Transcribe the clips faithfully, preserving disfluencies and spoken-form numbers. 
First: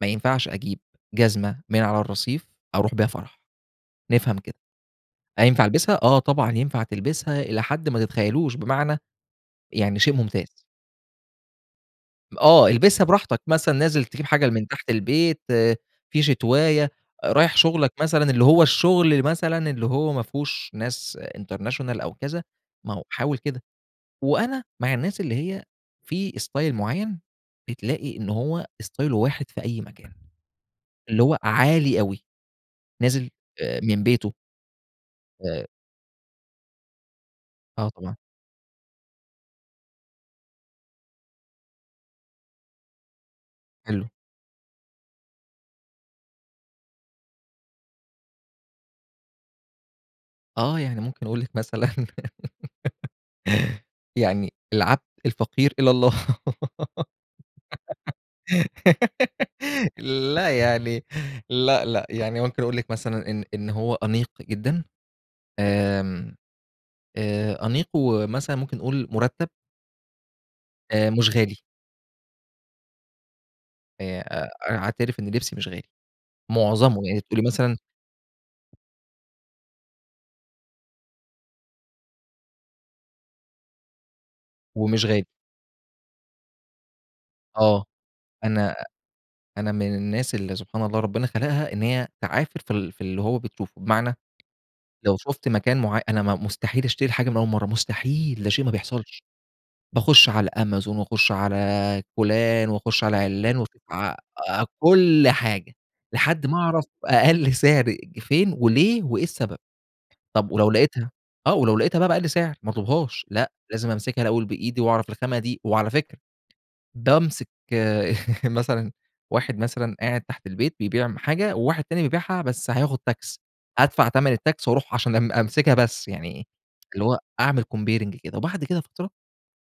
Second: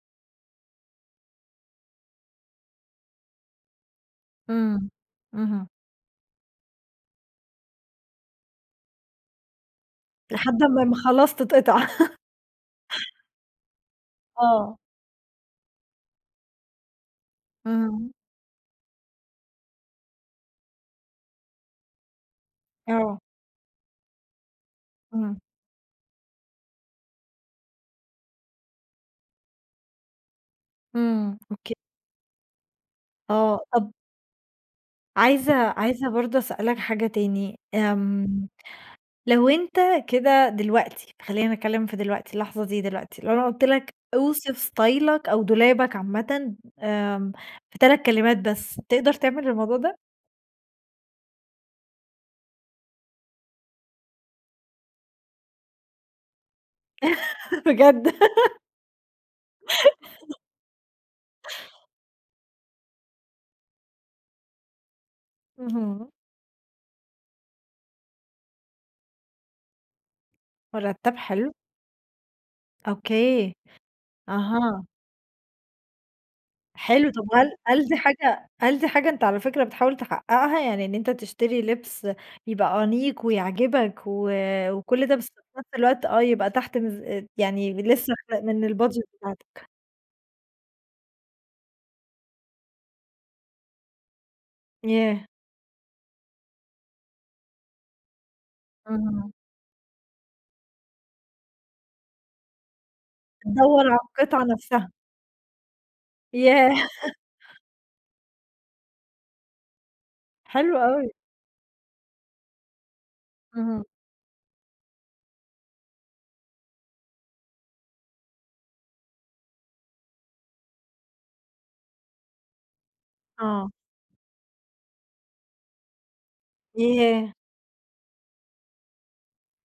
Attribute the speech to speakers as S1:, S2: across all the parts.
S1: ما ينفعش أجيب جزمة من على الرصيف أرُوح بيها فرَح، نفهم كده.
S2: إمم.
S1: هينفَع
S2: اهم.
S1: ألبِسها؟ آه، طبعًا ينفَع تلبِسها إلى حد ما تتخيّلوش، بمعنى؟ يعني شيء ممتاز.
S2: لحد أمّا ما خلاص تتقطِع.
S1: آه البِسها براحتك، مثلًا نازل تجيب حاجة من
S2: آه.
S1: تحت البيت، في شتواية، رايح شُغلك
S2: امم.
S1: مثلًا، اللي هو الشغل مثلًا اللي هو ما فهوش ناس international أو كذا، ما هو
S2: آه.
S1: حاوِل كده. وأنا مع الناس اللي
S2: إمم.
S1: هي في style معيّن بتلاقي إن هو ستايله واحد في أي مكان اللي هو
S2: إمم أوك
S1: عالي أوي، نازل
S2: آه،
S1: آآ
S2: طَب
S1: من بيته.
S2: عايزة
S1: آآ
S2: عايزة برضه أسألك حاجة تاني،
S1: آه طبعًا.
S2: آمم، لو أنت كده دلوقتي، خلّيني أتكلّم في دلوقتي، اللحظة دي دلوقتي، لو أنا قُلت لك
S1: حلو.
S2: أوصِف إستايلك أو دولابك عامةً آمم، في تلات كلمات بس، تقدَر تعمل الموضوع ده؟
S1: آه يعني ممكن أقول لِك مثلًا يعني، العبد الفقير إلى الله
S2: بجد!
S1: لأ، يعني لأ، لأ، يعني ممكن أقول لِك مثلًا إن إن هو أنيق جدًا
S2: اهم.
S1: آمم، آآ، أنيق ومثلًا ممكن نقول مُرتَّب. آآ،
S2: مُرتَّب،
S1: مش
S2: حلو.
S1: غالي.
S2: أوكي.
S1: آآ أ أنا
S2: أها.
S1: أعترِف إن لِبسي مش غالي، مُعظَمه
S2: حلو،
S1: يعني
S2: طَب
S1: تقولي
S2: هل
S1: مثلًا
S2: هل دي حاجة هل دي حاجة أنت على فكرة بتحاول تحقّقها، يعني إن أنت تشتري لِبس يبقى أنيق ويعجِبك و
S1: ومش
S2: وكلّ ده
S1: غالي.
S2: بس في نفس الوقت، آه يبقى تحت ميز يعني
S1: آه.
S2: لسه من
S1: أنا
S2: الbudget بتاعتك؟
S1: أنا من الناس اللي سبحان الله ربنا خلَقها إن هي تعافِر في ال في اللي هو بتشوفه، بمعنى، لو
S2: ياه!
S1: شُفت مكان معيّ أنا مستحيل أشتري حاجة من أول مرَّة، مستحيل، ده شيء ما بيحصَلش،
S2: اهم.
S1: باخش على أمازون وأخش على فلان وأخش على عِلّان وأشو
S2: تدوَّر على
S1: ع
S2: القِطعة
S1: علي
S2: نفْسها.
S1: كل حاجة، لحد ما أعرف
S2: ياه!
S1: أقل سِعر فين وليه وإيه السبب. طَب ولو
S2: حلو أوي.
S1: لقيتها، آه، ولو لقيتها بقي بأقل سِعر ما اطلُبهاش، لأ،
S2: اهم.
S1: لازم أمسِكها الأول بإيدي وأعرف الخامة دي، وعلى فكرة بامسِك آآ مثلًا واحد، مثلًا قاعد تحت البيت بيبيع م حاجة وواحد تاني بيبيعها بس هياخد tax
S2: آه.
S1: أدفَع تمَن الtax وأرُوح عشان أم أمسِكها بس، يعني اللي هو
S2: ياه!
S1: أعمل comparing كده وبَعد كده فترة،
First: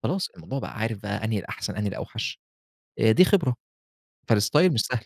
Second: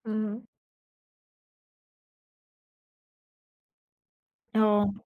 S1: خلاص،
S2: إمم.
S1: الموضوع بقى عارف بقي أنهي الأحسن، أنهي الأوحش آآ، دي خبرة. فالstyle مش
S2: آه.
S1: سهْل.